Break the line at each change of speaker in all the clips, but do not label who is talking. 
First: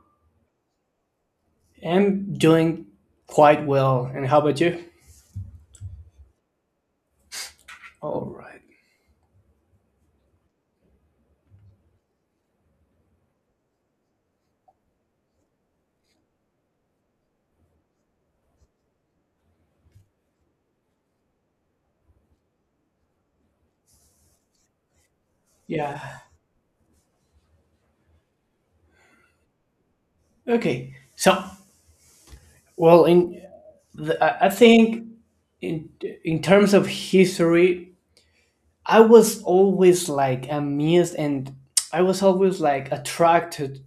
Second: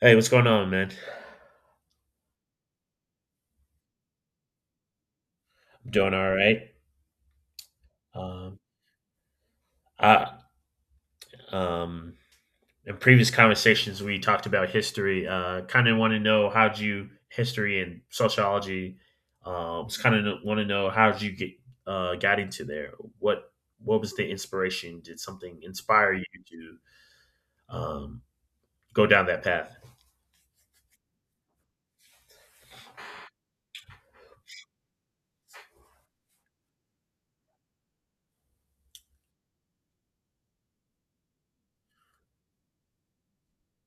Hey, what's going on, man?
I'm doing quite well. And how about you?
I'm doing all right.
All
Um,
right.
I, um, in previous conversations, we talked about history. Kind of want to know how'd you history and sociology. Just kind of want to know how'd you get got into there. What what was the inspiration? Did something
Yeah.
inspire you to um, go down that path?
Okay. So, well, I think in in terms of history, I was always like amused, and I was always like attracted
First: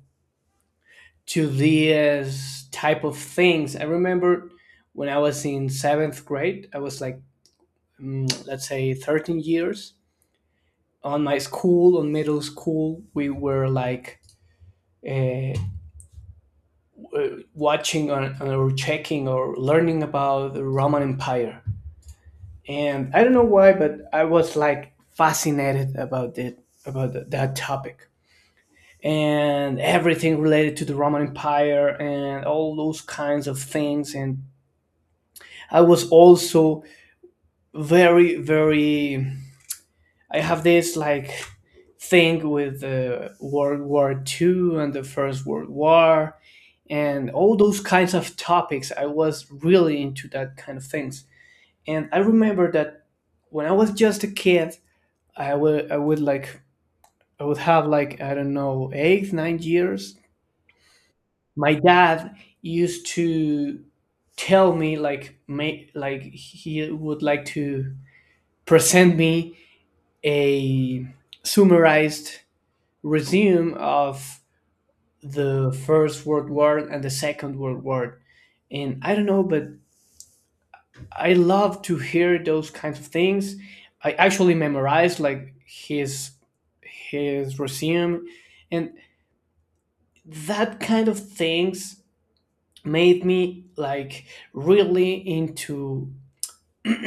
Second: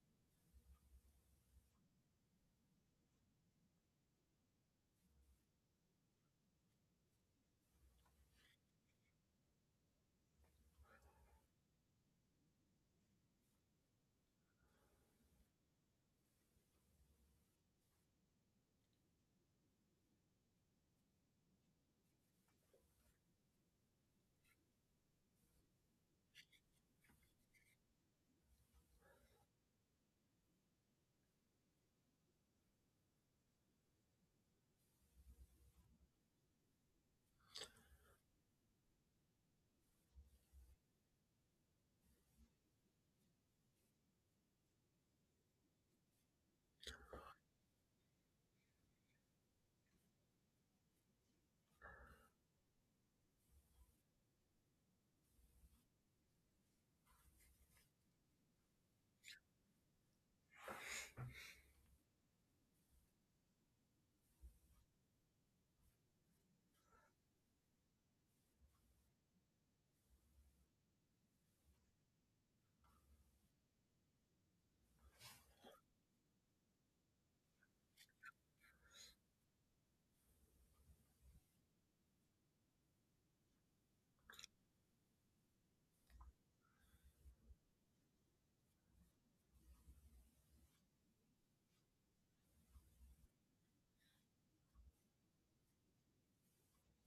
to these type of things. I remember when I was in seventh grade, I was like, let's say, 13 years on my school, on middle school, we were like. uh, uh, watching on, or checking or learning about the Roman Empire. And I don't know why, but I was like fascinated about it, about that topic and everything related to the Roman Empire and all those kinds of things. And I was also very, very, I have this like thing with the World War Two and the First World War and all those kinds of topics. I was really into that kind of things. And I remember that when I was just a kid, I would I would like I would have like I don't know 8 9 years. My dad used to tell me like make like he would like to present me a summarized resume of the first world war and the second world war and I don't know but I love to hear those kinds of things. I actually memorized like his Roseum, and that kind of things made me like really into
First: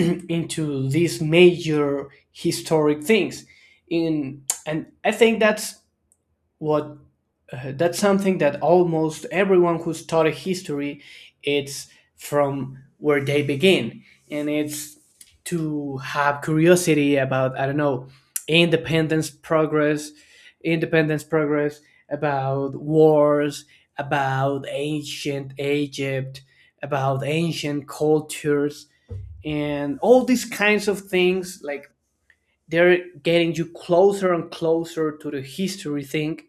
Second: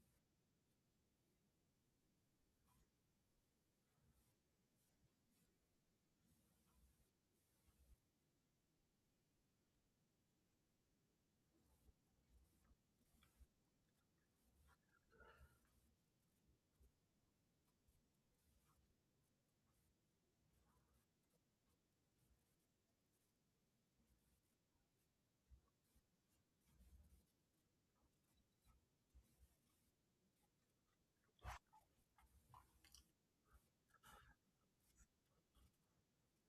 into these major historic things. In and I think that's what that's something that almost everyone who study history it's from where they begin, and it's to have curiosity about I don't know independence progress independence progress about wars, about ancient Egypt, about ancient cultures, and all these kinds of things like they're getting you closer and closer to the history thing.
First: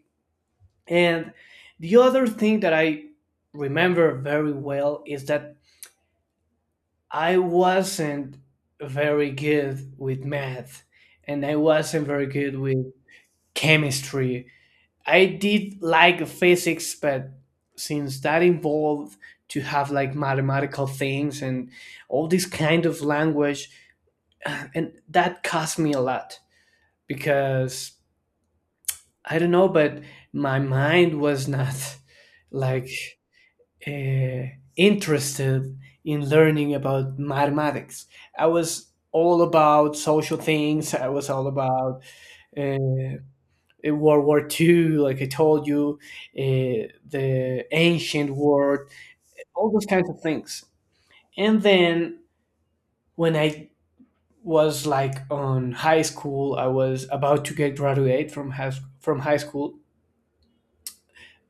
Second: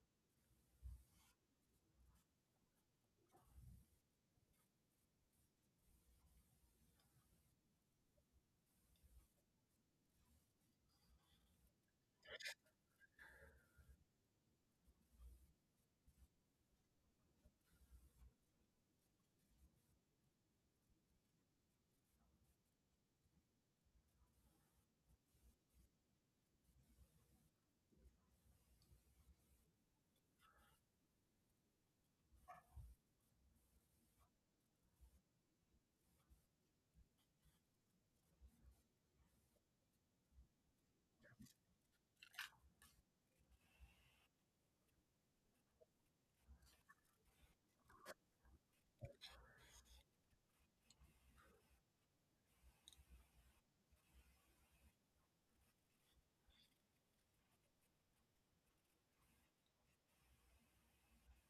And the other thing that I remember very well is that I wasn't very good with math, and I wasn't very good with chemistry. I did like physics, but since that involved to have like mathematical things and all this kind of language, and that cost me a lot because I don't know, but my mind was not like uh, interested in learning about mathematics. I was all about social things. I was all about uh, World War Two, like I told you, the ancient world, all those kinds of things. And then when I was like on high school, I was about to get graduate from from high school.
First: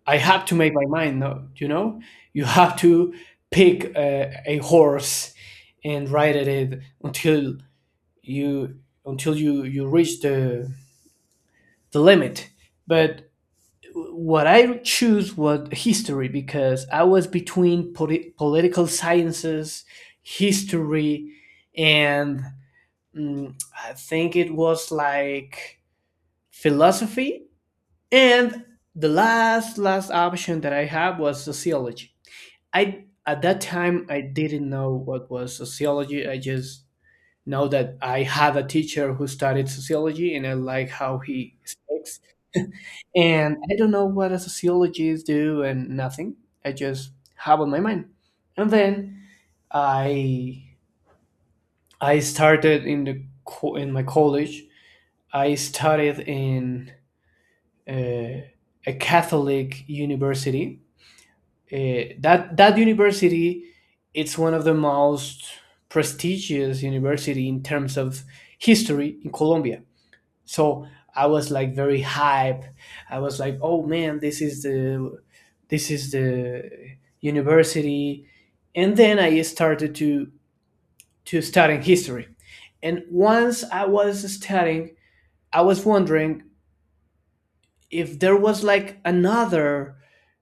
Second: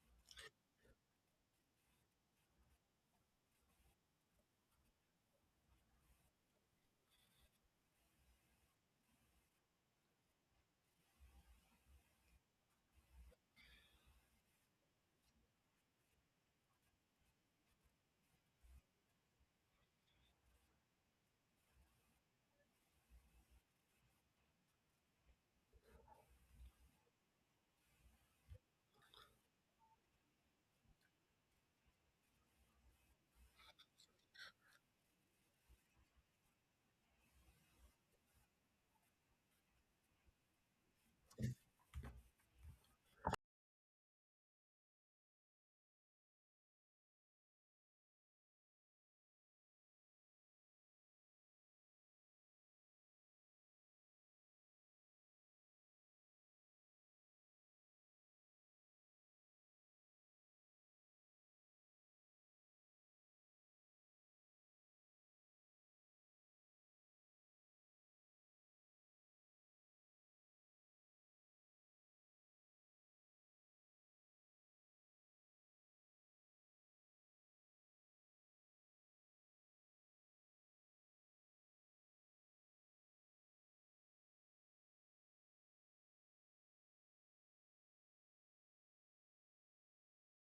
I have to make my mind. No, you know, you have to pick a horse and ride at it until you you reach the limit. But what I choose was history because I was between political sciences, history, and mm, I think it was like philosophy. And the last option that I had was sociology. I at that time I didn't know what was sociology. I just know that I had a teacher who studied sociology, and I like how he speaks. And I don't know what a sociologist do and nothing. I just have on my mind. And then I I started in my college. I studied in uh, a Catholic university. That university, it's one of the most prestigious university in terms of history in Colombia. So I was like very hype. I was like, oh man, this is the university. And then I started to studying history. And once I was studying, I was wondering if there was like another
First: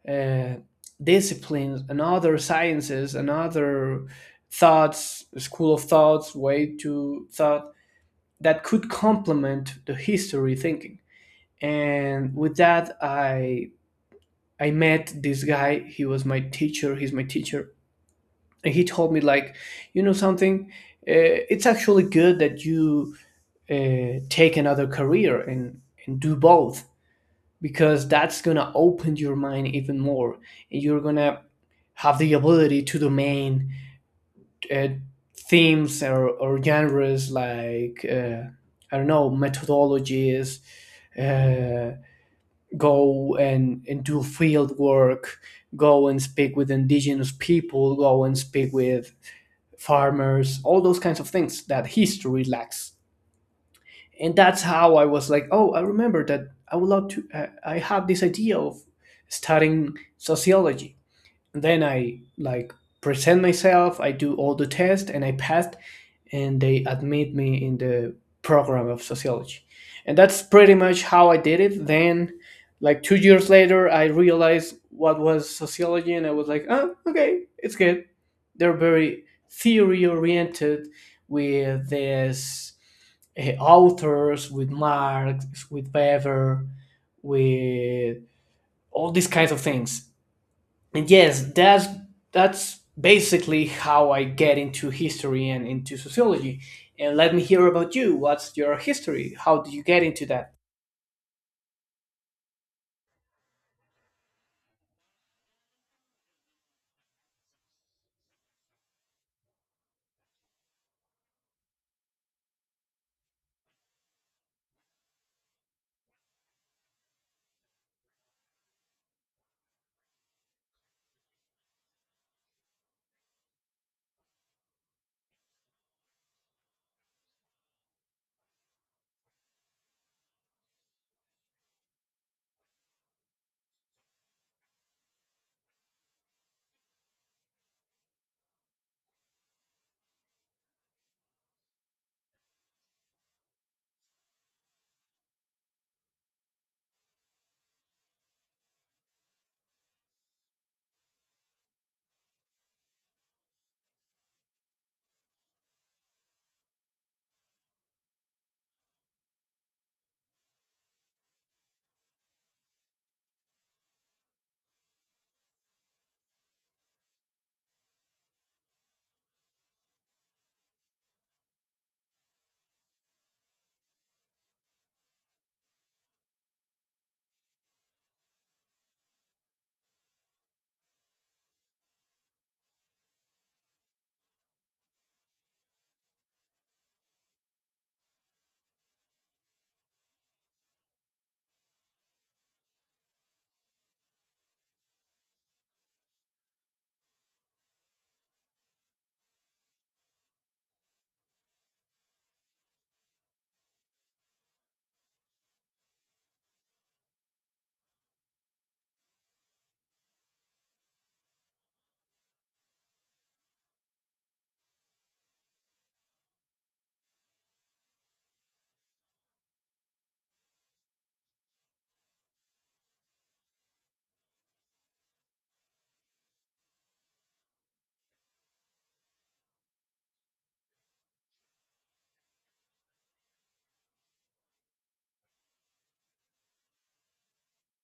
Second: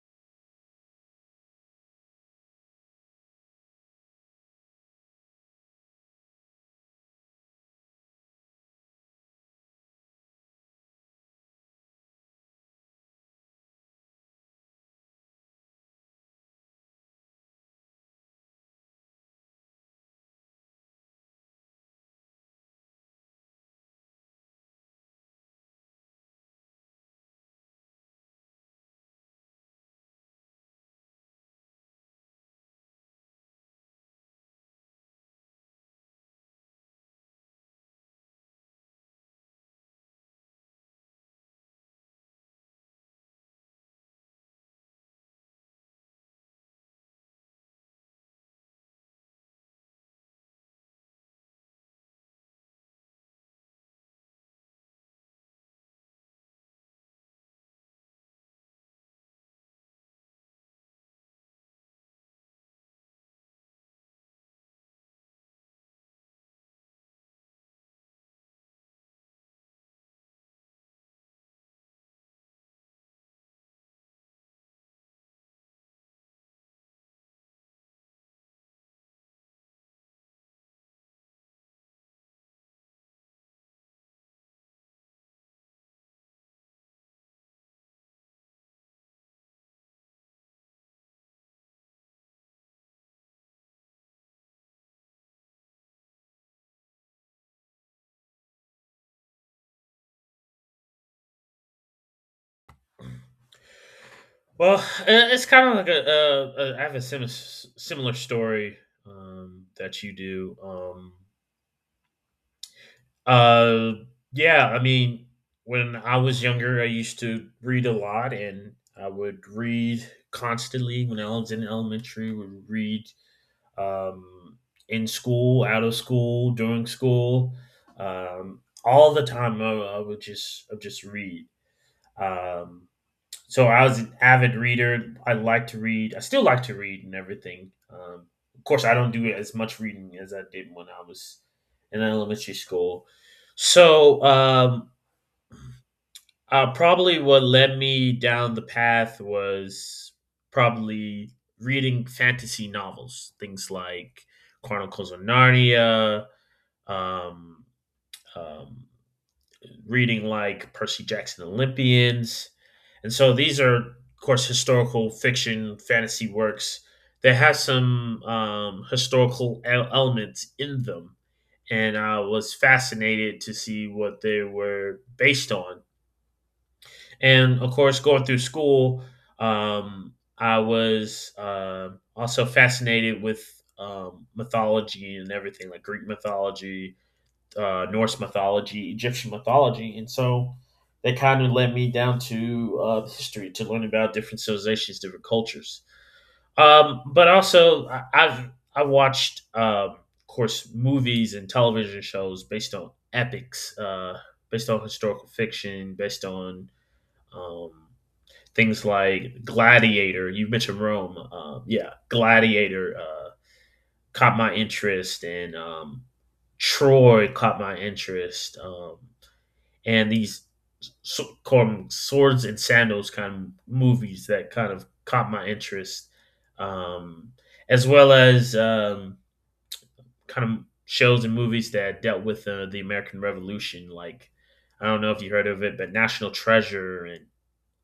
uh, disciplines, another sciences, another thoughts, school of thoughts, way to thought that could complement the history thinking. And with that, I met this guy. He was my teacher. He's my teacher, and he told me like, you know something, it's actually good that you take another career and do both because that's gonna open your mind even more and you're gonna have the ability to domain uh, themes or genres like I don't know methodologies, uh, go and do field work, go and speak with indigenous people, go and speak with farmers, all those kinds of things that history lacks. And that's how I was like, oh, I remember that I would love to. I have this idea of studying sociology. And then I like present myself. I do all the tests, and I passed and they admit me in the program of sociology. And that's pretty much how I did it. Then, like 2 years later, I realized what was sociology, and I was like, oh, okay, it's good. They're very theory oriented with this authors, with Marx, with Weber, with all these kinds of things. And yes, that's basically how I get into history and into sociology. And let me hear about you. What's your history? How do you get into that?
Well, it's kind of like a I have a similar story that you do. Uh, yeah, I mean, when I was younger, I used to read a lot, and I would read constantly. When I was in elementary, would read um, in school, out of school, during school, all the time. I would just, I would just read. Um, so I was an avid reader. I like to read. I still like to read and everything. Of course, I don't do as much reading as I did when I was in elementary school. So probably what led me down the path was probably reading fantasy novels, things like Chronicles of Narnia, um, um, reading like Percy Jackson Olympians. And so these are, of course, historical fiction, fantasy works that have some historical elements in them. And I was fascinated to see what they were based on. And of course, going through school, um, I was also fascinated with mythology and everything like Greek mythology, Norse mythology, Egyptian mythology, and so that kind of led me down to history to learn about different civilizations, different cultures. But also, I watched, of course, movies and television shows based on epics, based on historical fiction, based on um, things like Gladiator. You mentioned Rome, yeah, Gladiator caught my interest, and Troy caught my interest. And these so, call 'em swords and sandals kind of movies that kind of caught my interest, um, as well as kind of shows and movies that dealt with the American Revolution. Like I don't know if you heard of it, but National Treasure and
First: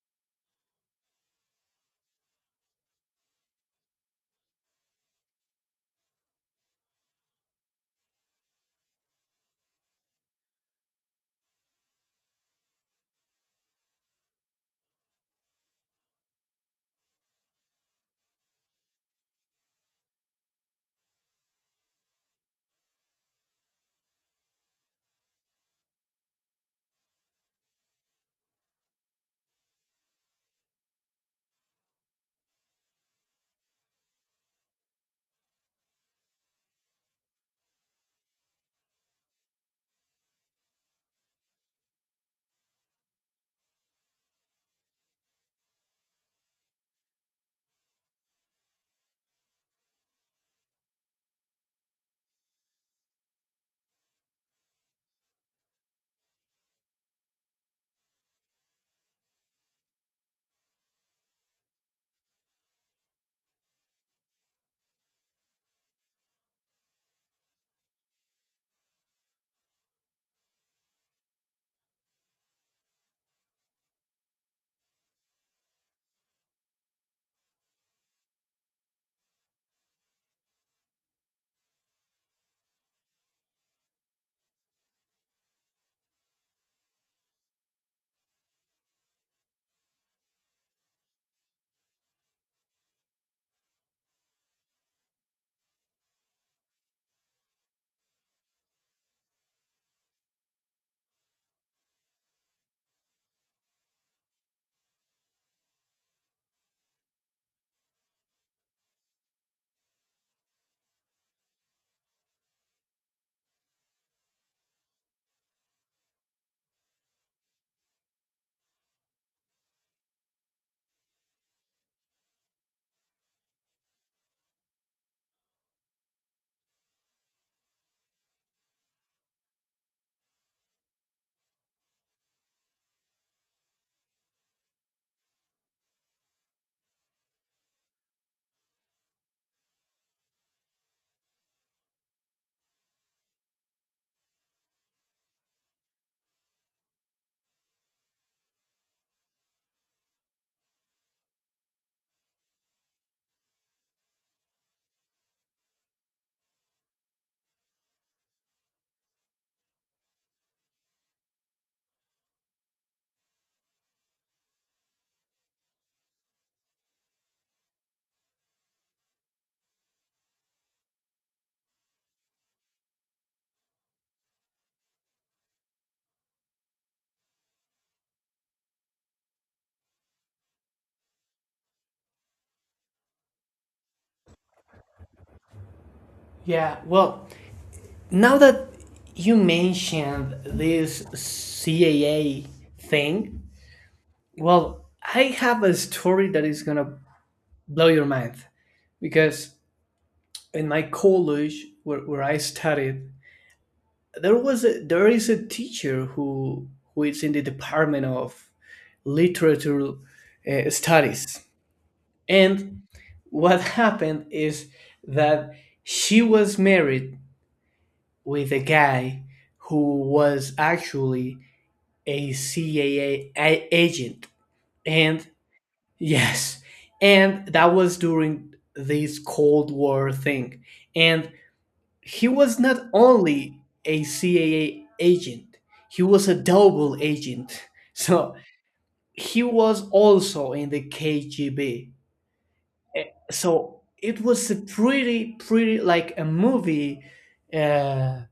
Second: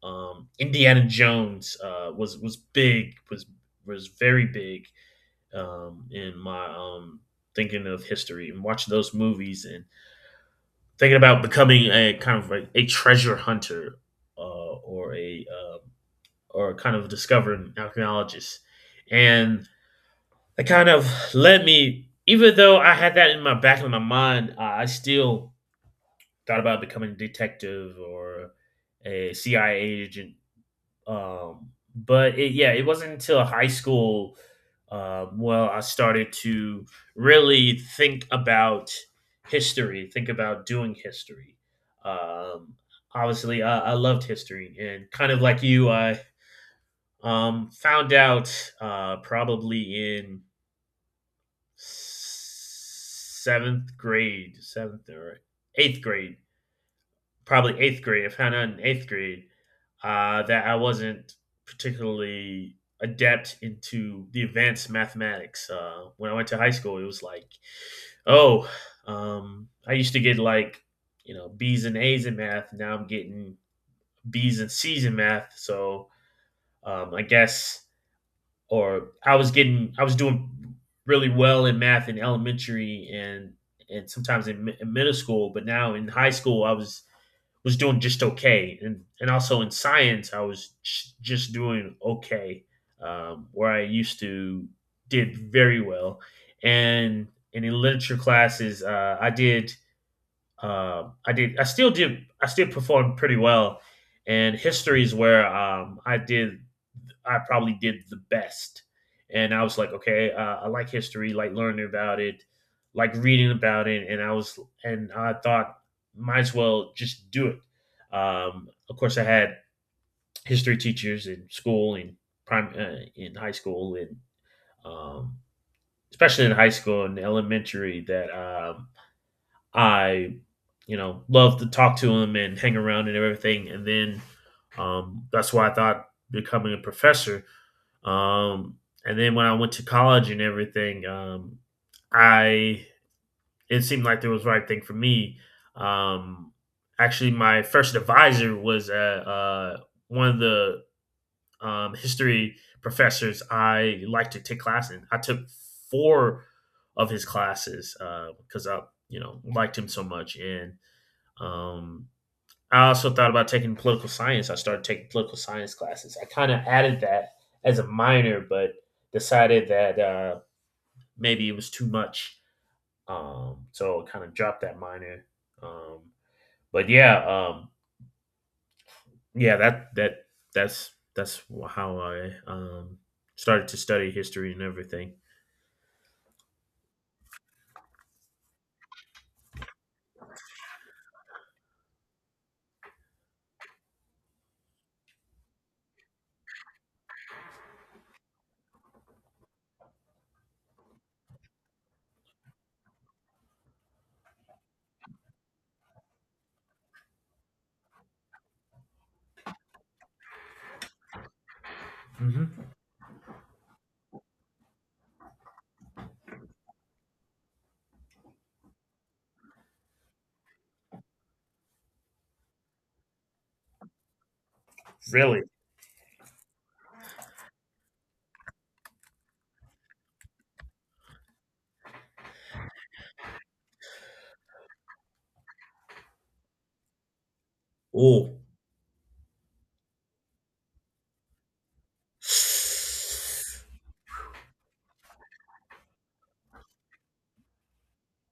Indiana Jones was very big in my thinking of history and watching those movies and thinking about becoming a kind of like a treasure hunter uh, or a uh, or kind of discovering archaeologist, and that kind of led me. Even though I had that in my back of my mind, I still thought about becoming a detective or a CIA agent but yeah, it wasn't until high school. Well, I started to really think about history, think about doing history. Um, Obviously, I loved history, and kind of like you, I found out probably in seventh grade, seventh or eighth grade, probably eighth grade. I found out in eighth grade that I wasn't particularly adept into the advanced mathematics. When I went to high school, it was like, oh, I used to get like, you know, B's and A's in math. Now I'm getting B's and C's in math. So I guess, or I was getting, I was doing really well in math in elementary and sometimes in middle school, but now in high school, I was doing just okay, and also in science I was just doing okay, where I used to did very well, and and in literature classes I did I did I still performed pretty well, and history is where I probably did the best. And I was like, okay, I like history, like learning about it, like reading about it. And I was, and I thought, might as well just do it. Of course, I had history teachers in school and prime in high school and um, especially in high school and elementary that I, you know, loved to talk to them and hang around and everything. And then that's why I thought becoming a professor um, and then when I went to college and everything, I it seemed like there was the right thing for me. Um, Actually, my first advisor was one of the history professors I liked to take class in. I took four of his classes because I, you know, liked him so much, and um, I also thought about taking political science. I started taking political science classes. I kind of added that as a minor, but decided that maybe it was too much. So I kind of dropped that minor. Um, but yeah, um, yeah, that that That's how I started to study history and everything.
Yeah. Well, now that you mentioned this CAA thing, well, I have a story that is gonna blow your mind because in my college where I studied there is a teacher who is in the department of literature studies.
Hmm.
And what happened is that she was married with a guy who was actually a CAA agent. And
Really?
yes, and that was during this Cold War thing. And he was not only a CAA agent, he was a double agent. So
Oh.
he was also in the KGB. Eh, so it was a pretty pretty like a movie uh,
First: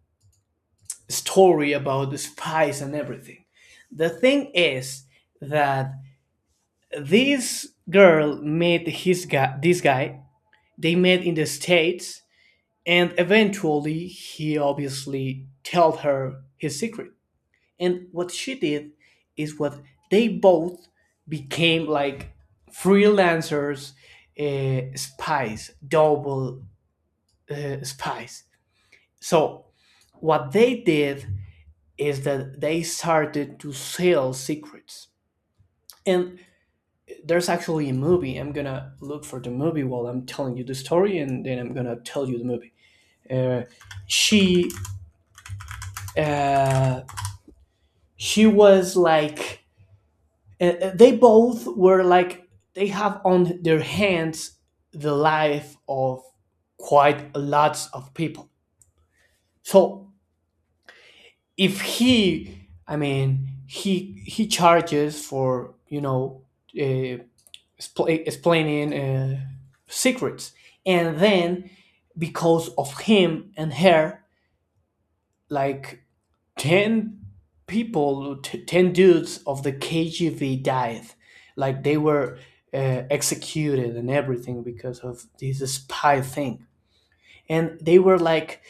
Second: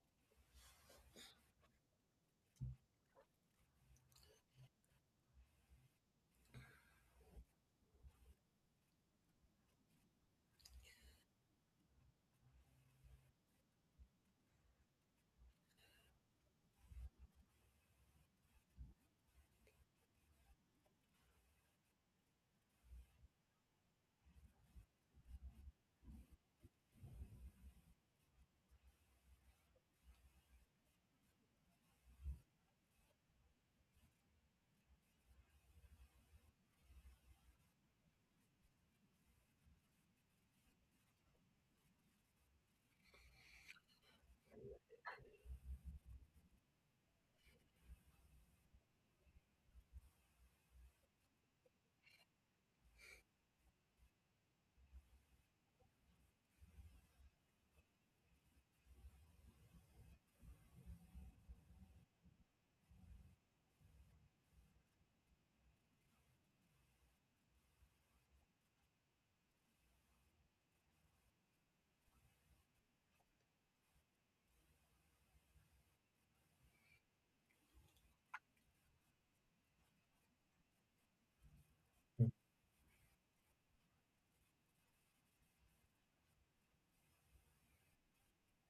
story about the spies and everything. The thing is that this girl met his guy. This guy, they met in the states, and eventually he obviously told her his secret. And what she did is what they both became like freelancers, spies, double spies. So what they did is that they started to sell secrets. And there's actually a movie. I'm gonna look for the movie while I'm telling you the story, and then I'm gonna tell you the movie. Uh, she uh, she was like, they both were like they have on their hands the life of quite lots of people. So if he, I mean, he charges for uh, explaining secrets, and then because of him and her like 10 people t- 10 dudes of the KGB died like they were executed and everything because of this spy thing. And they were like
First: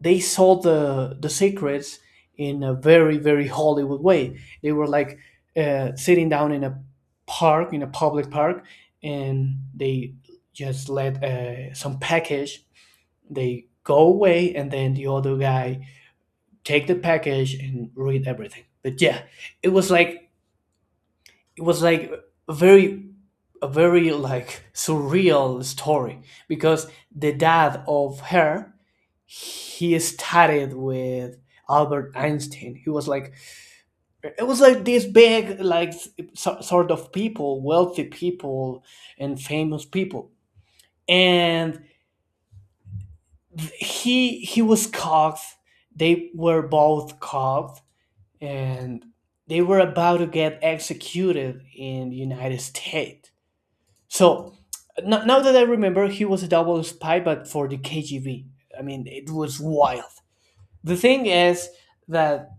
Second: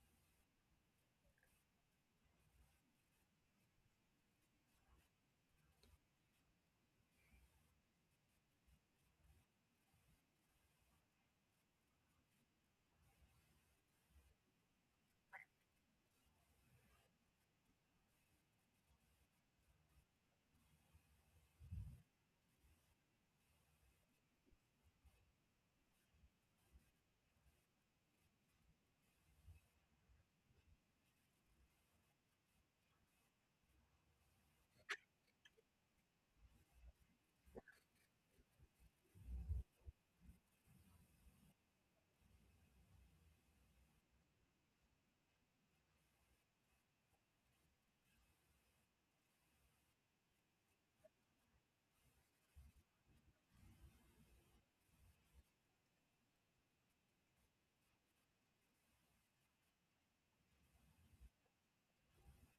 they sold the secrets in a very very Hollywood way. They were like sitting down in a park in a public park, and they just let some package. They go away, and then the other guy take the package and read everything. But yeah, it was like it was like a very a very like surreal story because the dad of her he studied with Albert Einstein. He was like it was like this big like sort of people, wealthy people, and famous people. And he was caught. They were both caught, and they were about to get executed in the United States. So now that I remember, he was a double spy, but for the KGB. I mean, it was wild. The thing is that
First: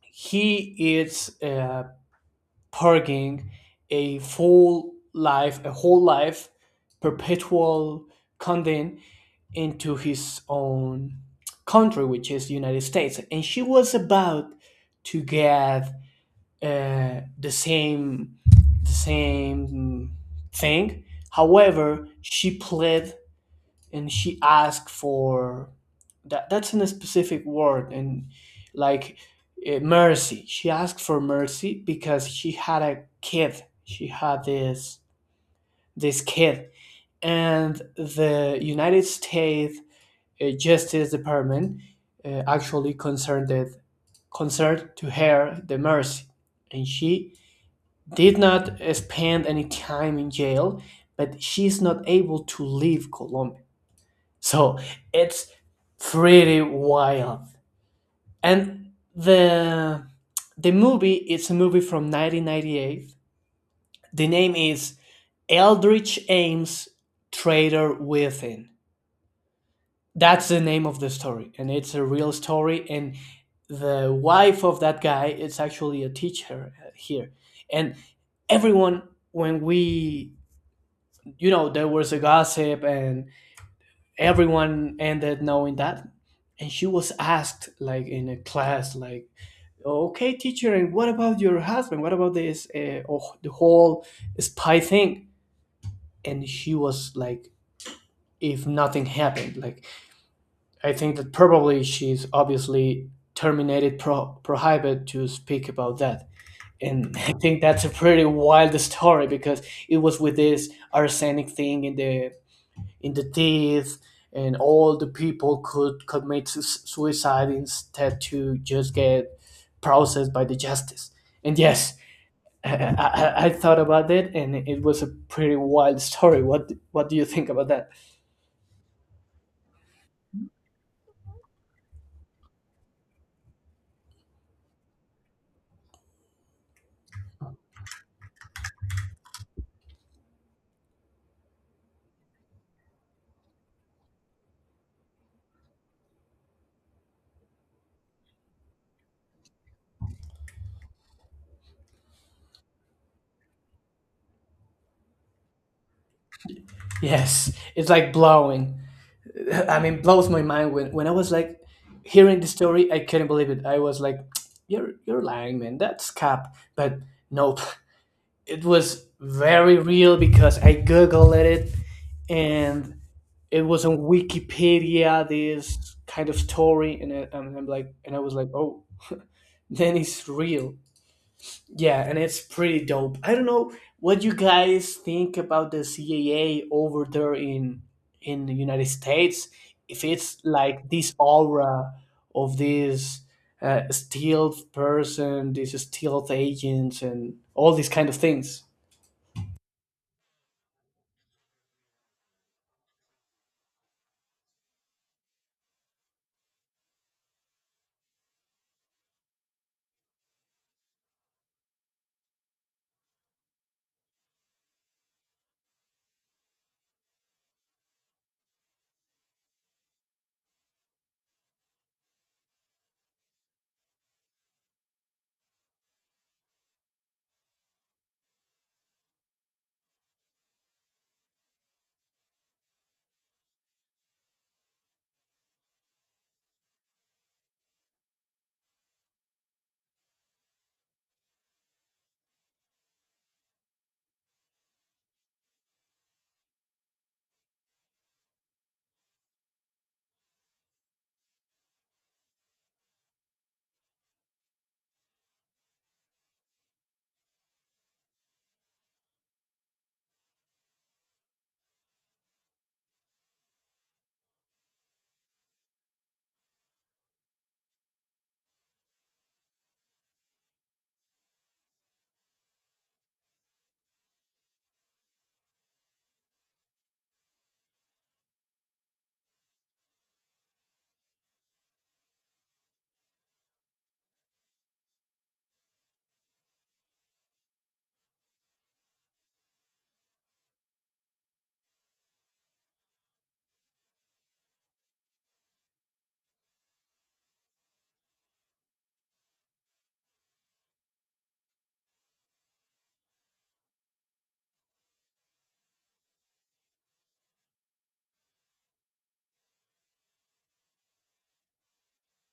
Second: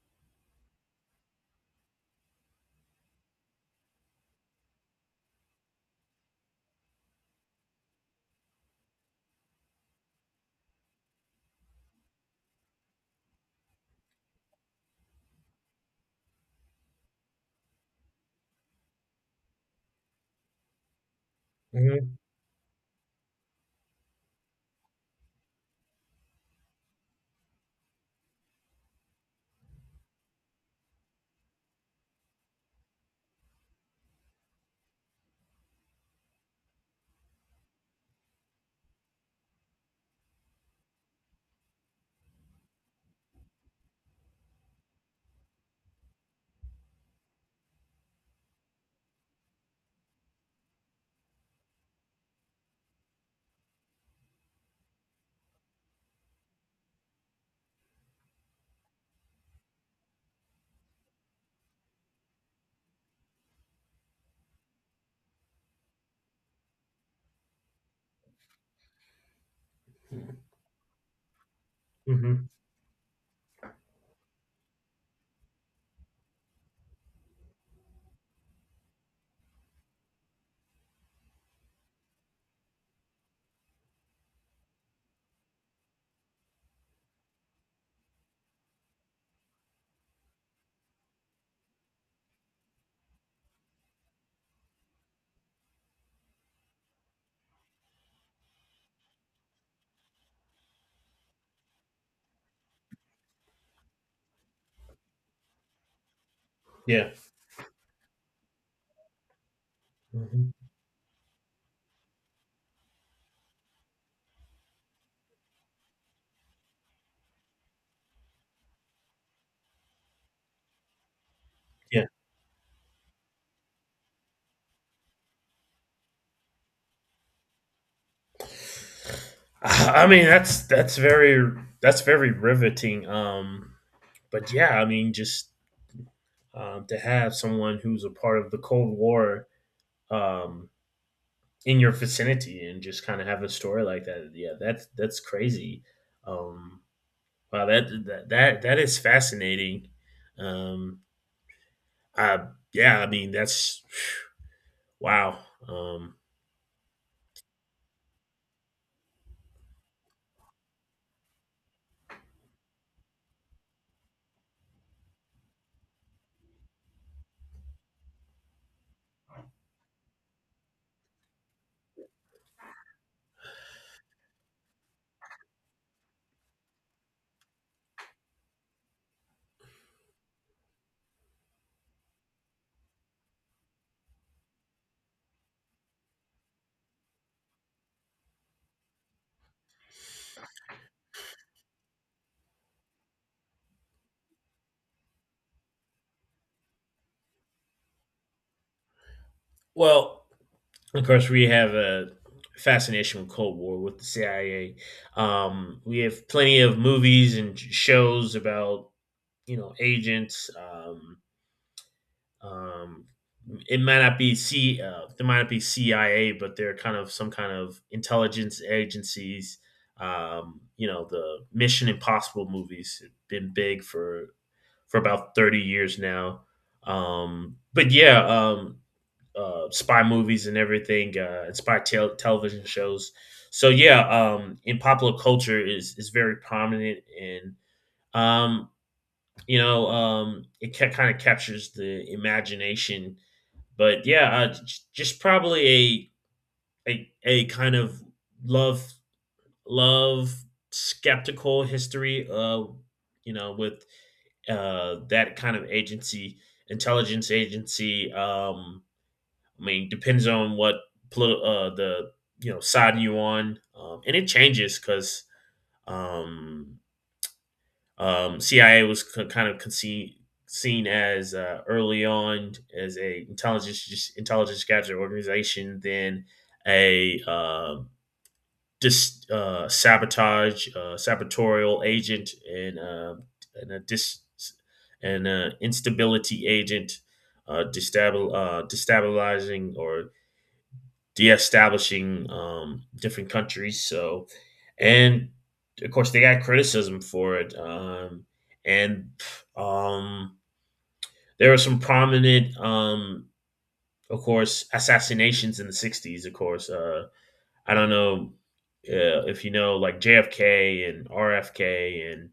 he is purging a full life, a whole life, perpetual condemn into his own country, which is the United States. And she was about to get uh, the same the same thing. However,
Hmm.
she pled and she asked for that. That's in a specific word and like mercy. She asked for mercy because she had a kid. She had this kid, and the United States Justice Department actually concerned to her the mercy, and she did not spend any time in jail, but she's not able to leave Colombia. So it's pretty wild. And the movie it's a movie from 1998. The name is Eldridge Ames Traitor Within. That's the name of the story, and it's a real
Hmm.
story. And the wife of that guy is actually a teacher here. And everyone, when we there was a gossip and everyone ended knowing that. And she was asked, like, in a class, like, okay teacher and what about your husband, what about this oh, the whole spy thing. And she was like, if nothing happened, like, I think that probably she's obviously terminated prohibited to speak about that.
Yeah.
And I think that's a pretty wild story because it was with
Hmm.
this arsenic thing in the teeth, and all the people could commit suicide instead to just get processed by the justice. And yes,
Yeah.
I thought about it and it was a pretty wild story. What do you think about that?
I mean, that's that's very riveting. But yeah, I mean, just to have someone who's a part of the Cold War um, in your vicinity and just kind of have a story like that, yeah, that's crazy. Um, wow, that is fascinating. Um, I, yeah, I mean, that's wow. Um,
Yes, it's like blowing, I mean, blows my mind. When I was like hearing the story, I couldn't believe it. I was like, you're lying man, that's cap. But nope, it was very real because I googled it, and it was on Wikipedia, this kind of story. And, and I'm like, and I was like, oh, then it's real. Yeah, and it's pretty dope. I don't know what you guys think about the CAA over there in the United States. If it's like this aura of this stealth person, these stealth agents, and all these kind of things.
well, of course, we have a fascination with Cold War with the CIA. We have plenty of movies and shows about you know agents. Um, it might not be CIA, but they're kind of some kind of intelligence agencies. You know, the Mission Impossible movies have been big for about 30 years now. Um, but yeah, um, Spy movies and everything, and spy television shows. So yeah, in popular culture is very prominent, and um, you know, it kind of captures the imagination. But yeah, j- just probably a kind of love love skeptical history. You know, with that kind of agency, intelligence agency. I mean, depends on what politi- the you know side you on, and it changes because um, CIA was kind of seen as early on as a intelligence just intelligence gathering organization, then a dis sabotage sabotorial agent and a dis and a instability agent, destabilizing or de-establishing different countries. So, and of course, they got criticism for it. And um, there were some prominent, of course, assassinations in the '60s. Of course, I don't know if you know, like JFK and RFK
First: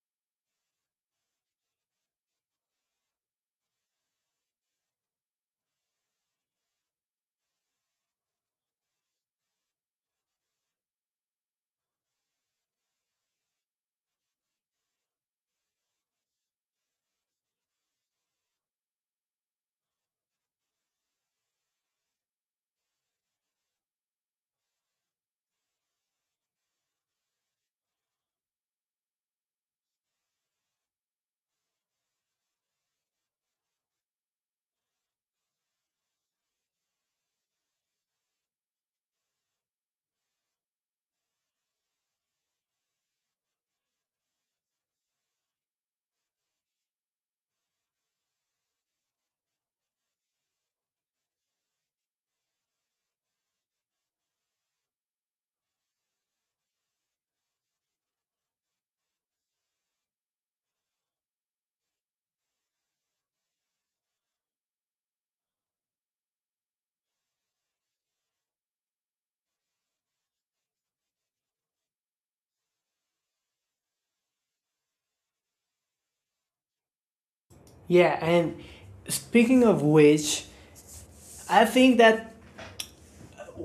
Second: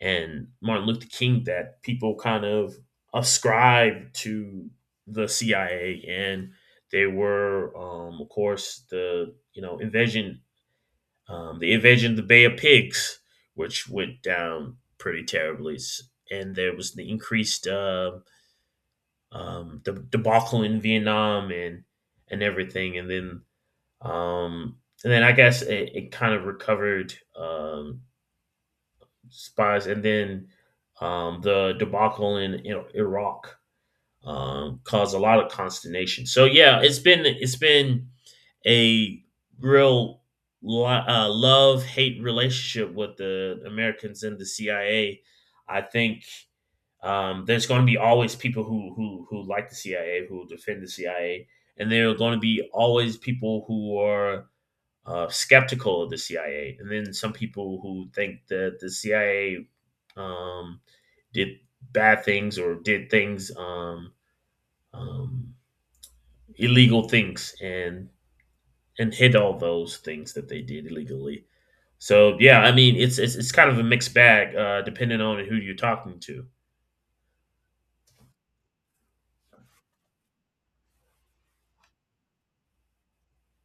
and Martin Luther King that people kind of ascribe to the CIA, and they were, of course, the you know invasion, the invasion of the Bay of Pigs, which went down pretty terribly, and there was the increased the debacle in Vietnam and everything, um, and then I guess it kind of recovered spies, and then the debacle in Iraq caused a lot of consternation. So yeah, it's been a real love hate relationship with the Americans and the CIA. I A. I think there's going to be always people who like the CIA, who defend the CIA, and there are going to be always people who are skeptical of the CIA, and then some people who think that the CIA um, did bad things or did things um, illegal things and hid all those things that they did illegally. So yeah, I mean it's it's kind of a mixed bag depending on who you're talking to.
Yeah, and speaking of which, I think that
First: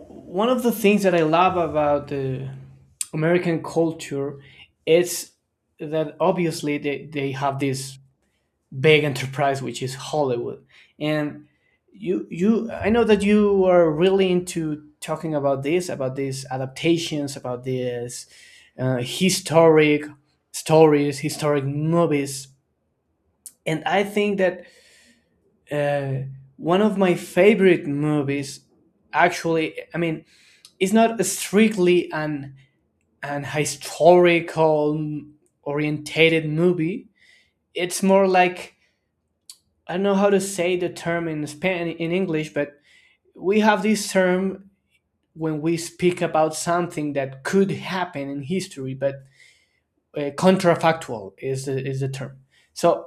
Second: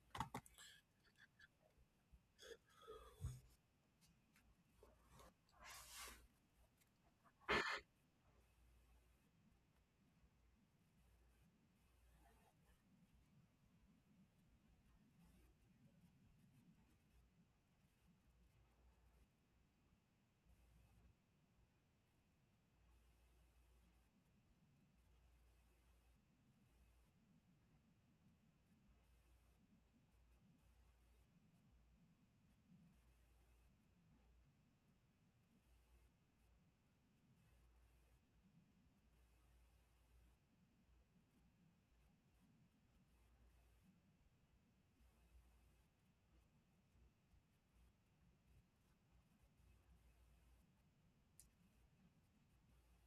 one of the things that I love about the American culture is that obviously they have this big enterprise which is Hollywood. And you, I know that you are really into talking about this, about these adaptations, about these historic stories, historic movies. And I think that uh, one of my favorite movies, actually, I mean, it's not strictly an historical orientated movie. It's more like, I don't know how to say the term in Spanish in English, but we have this term when we speak about something that could happen in history, but contrafactual is is the term. So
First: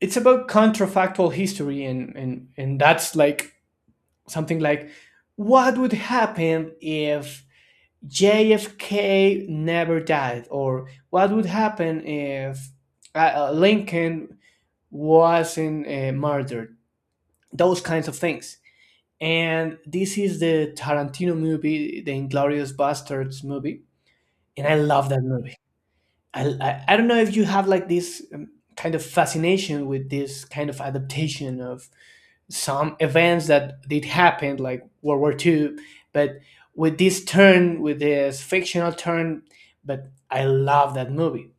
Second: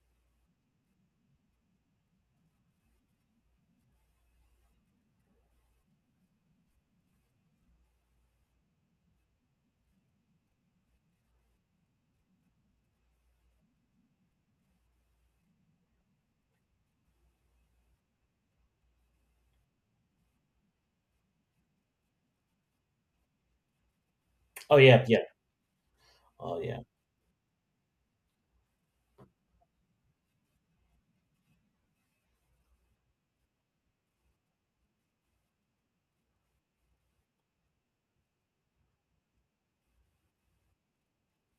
it's about contrafactual history, and, and that's like something like what would happen if JFK never died, or what would happen if Lincoln wasn't murdered? Those kinds of things. And this is the Tarantino movie, the Inglorious Bastards movie, and I
Oh yeah,
love that
yeah,
movie. I,
oh yeah,
I, I don't know if you have like this kind of fascination with this kind of adaptation of some events that did happen, like World War Two, but with this turn, with this fictional turn, but I love that movie.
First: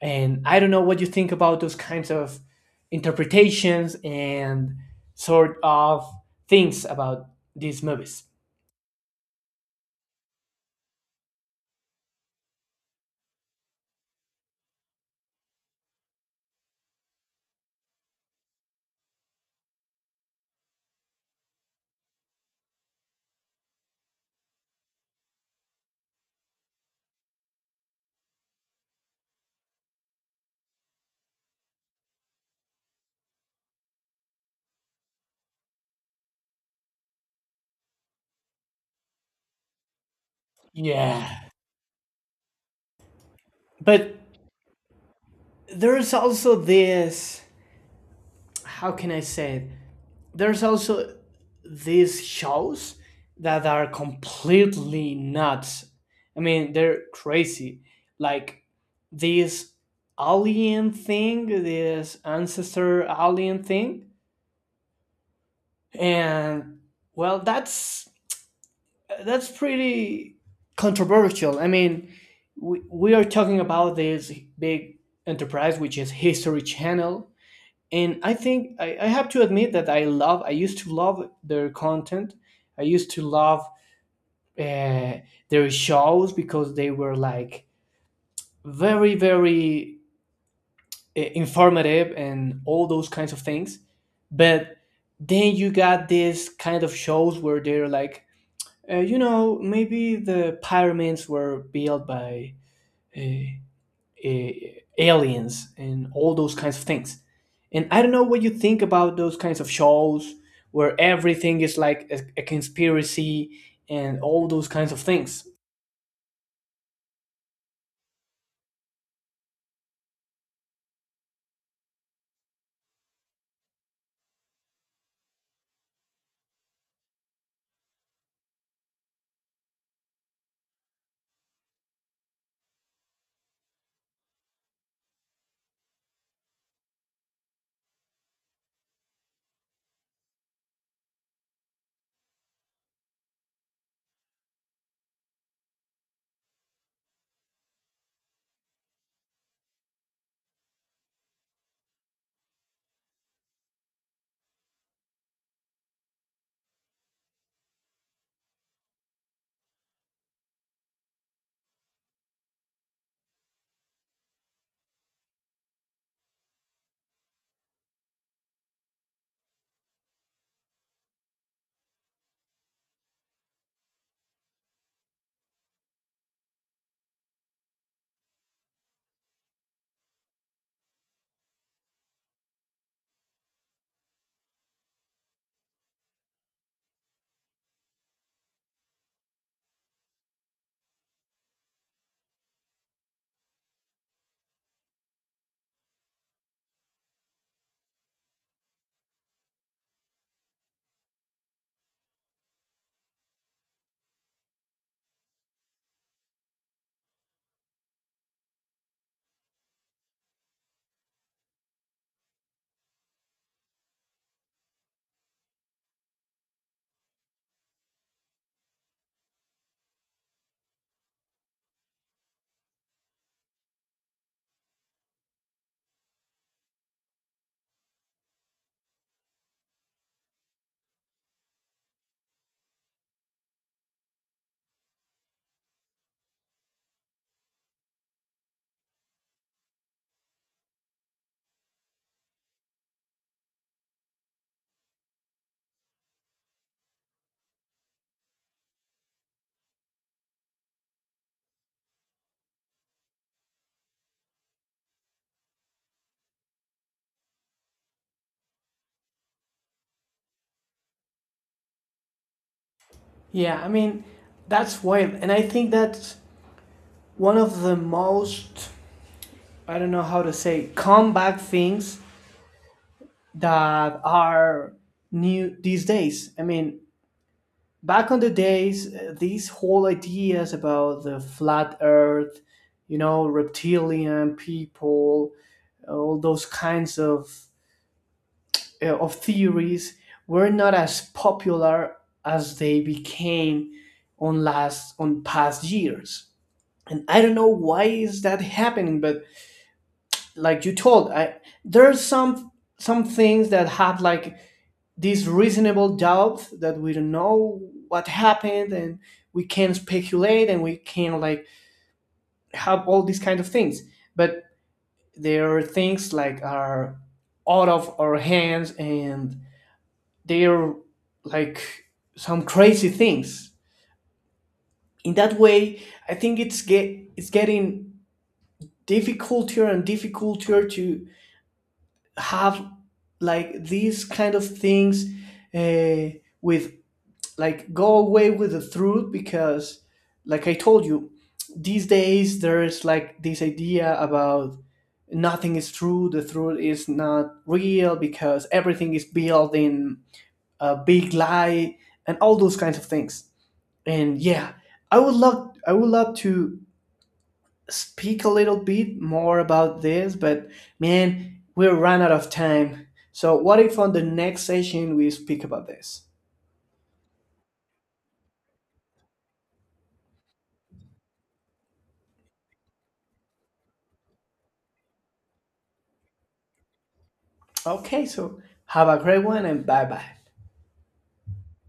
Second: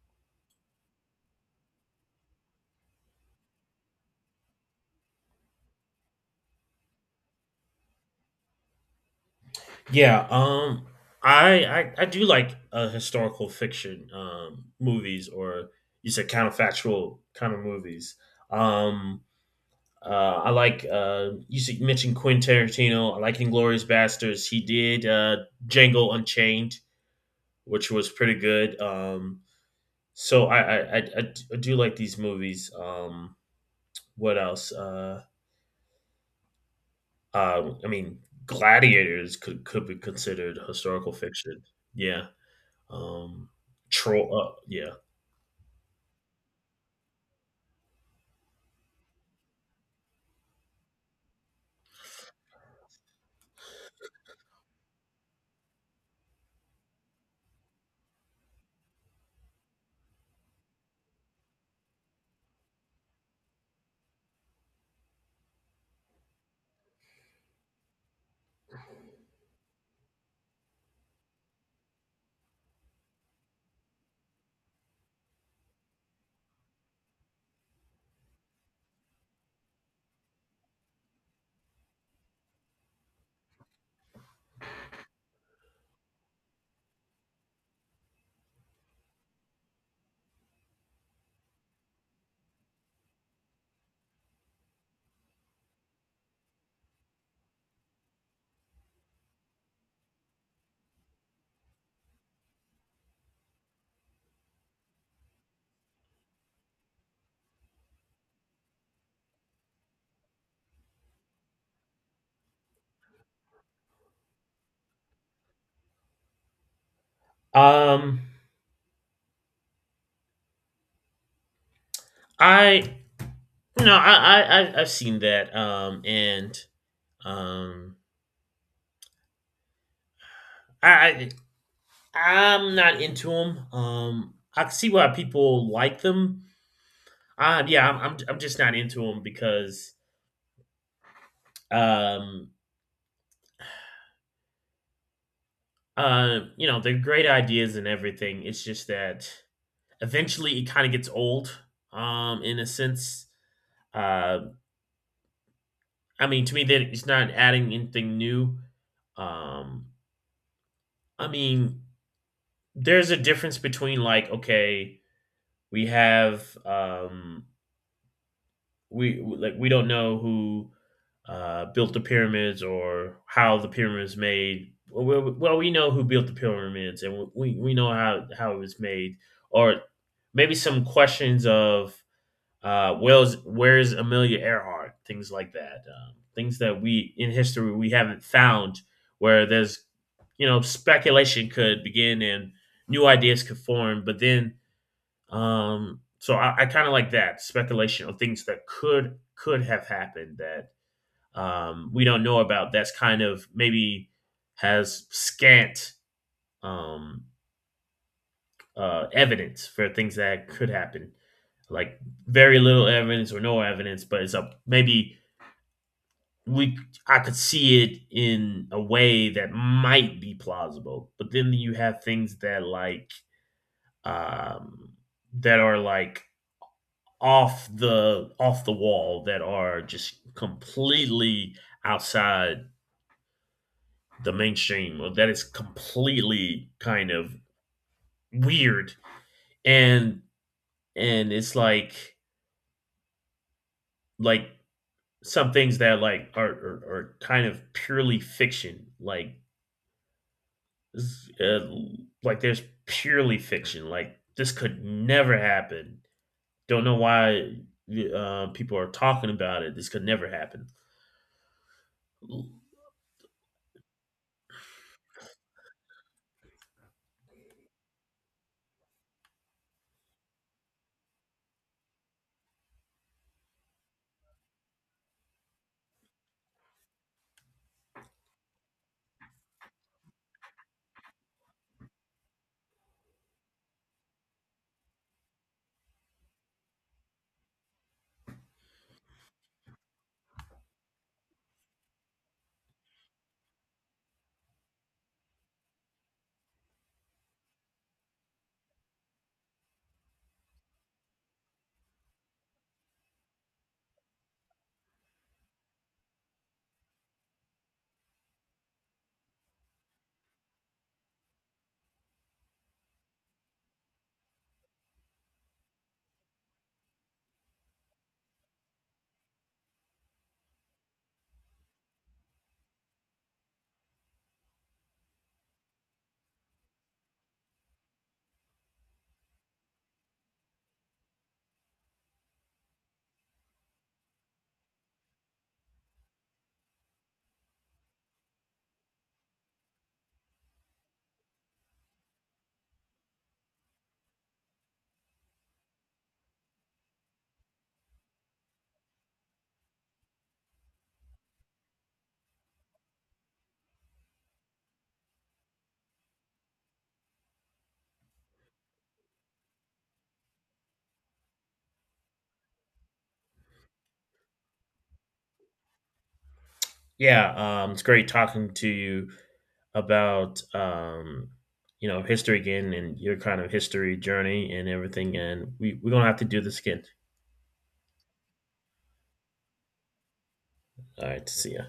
And I don't know what you think about those kinds of interpretations and sort of things about these movies.
yeah. I I do like historical fiction movies or you said counterfactual kind of movies. Um, I like mentioned Quentin Tarantino. I like Inglorious Bastards. He did Django Unchained, which was pretty good. I do like these movies. What else? I mean, Gladiators could be considered historical
Yeah.
fiction. Yeah. Um,
But
Troll. Yeah.
there's also this, how can I say it? There's also these shows that are completely nuts. I mean, they're crazy. Like this alien thing, this ancestor alien thing, and, well, that's pretty controversial. I mean, we are talking about this big enterprise, which is History Channel, and I think I have to admit that I used to love their content. I used to love uh, their shows because they were like very very informative and all those kinds of things. But then you got this kind of shows where they're like, you know, maybe the pyramids were built by uh, eh, aliens and all those kinds of things. And I don't know what you think about those kinds of shows where everything is like a conspiracy and all those kinds of things.
Um, I no, I I've seen that. And um, I I'm not into them. I can see why people like them. I'm just not into them because, um, you know, they're great ideas and everything. It's just that eventually it kind of gets old, in a sense. Uh, I mean, to me, that it's not adding anything new. Um, I mean, there's a difference between like, okay, we have, um, we like we don't know who built the pyramids or how the pyramids made. Well, well, we know who built the pyramids, and we know how it was made, or maybe some questions of where's Amelia Earhart, things like that, things that we in history we haven't found where there's you know speculation could begin and new ideas could form, but then so I kind of like that speculation of things that could have happened that we don't know about. That's kind of maybe has scant um, evidence for things that could happen, like very little evidence or no evidence. But it's a maybe we I could see it in a way that might be plausible. But then you have things that like um, that are like off the wall that are just completely outside the mainstream or that is completely kind of weird and and it's like some things that like are kind of purely fiction like s- uh, like there's purely fiction like this could never happen don't know why people are talking about it this could never happen.
Yeah, I mean, that's wild. And I think that's one of the most, I don't know how to say, comeback things that are new these days. I mean, back on the days, these whole ideas about the flat earth, you know, reptilian people, all those kinds of theories were not as popular as they became on last on past years. And I don't know why is that happening, but like you told, I there's some things that have like this reasonable doubt, that we don't know what happened, and we can speculate and we can like have all these kind of things. But there are things like are out of our hands, and they're like some crazy things. In that way, I think it's get it's getting difficulter and difficulter to have like these kind of things uh, with, like, go away with the truth. Because like I told you, these days there's like this idea about nothing is true, the truth is not real because everything is built in a big lie and all those kinds of things. And yeah, I would love to speak a little bit more about this, but man, we ran out of time. So what if on the next session we speak about this?
Yeah, um, it's great talking to you about you know history again and your kind of history journey and everything. And we we're gonna have to do this again.
Okay, so have a great one and bye bye.
All right, see ya.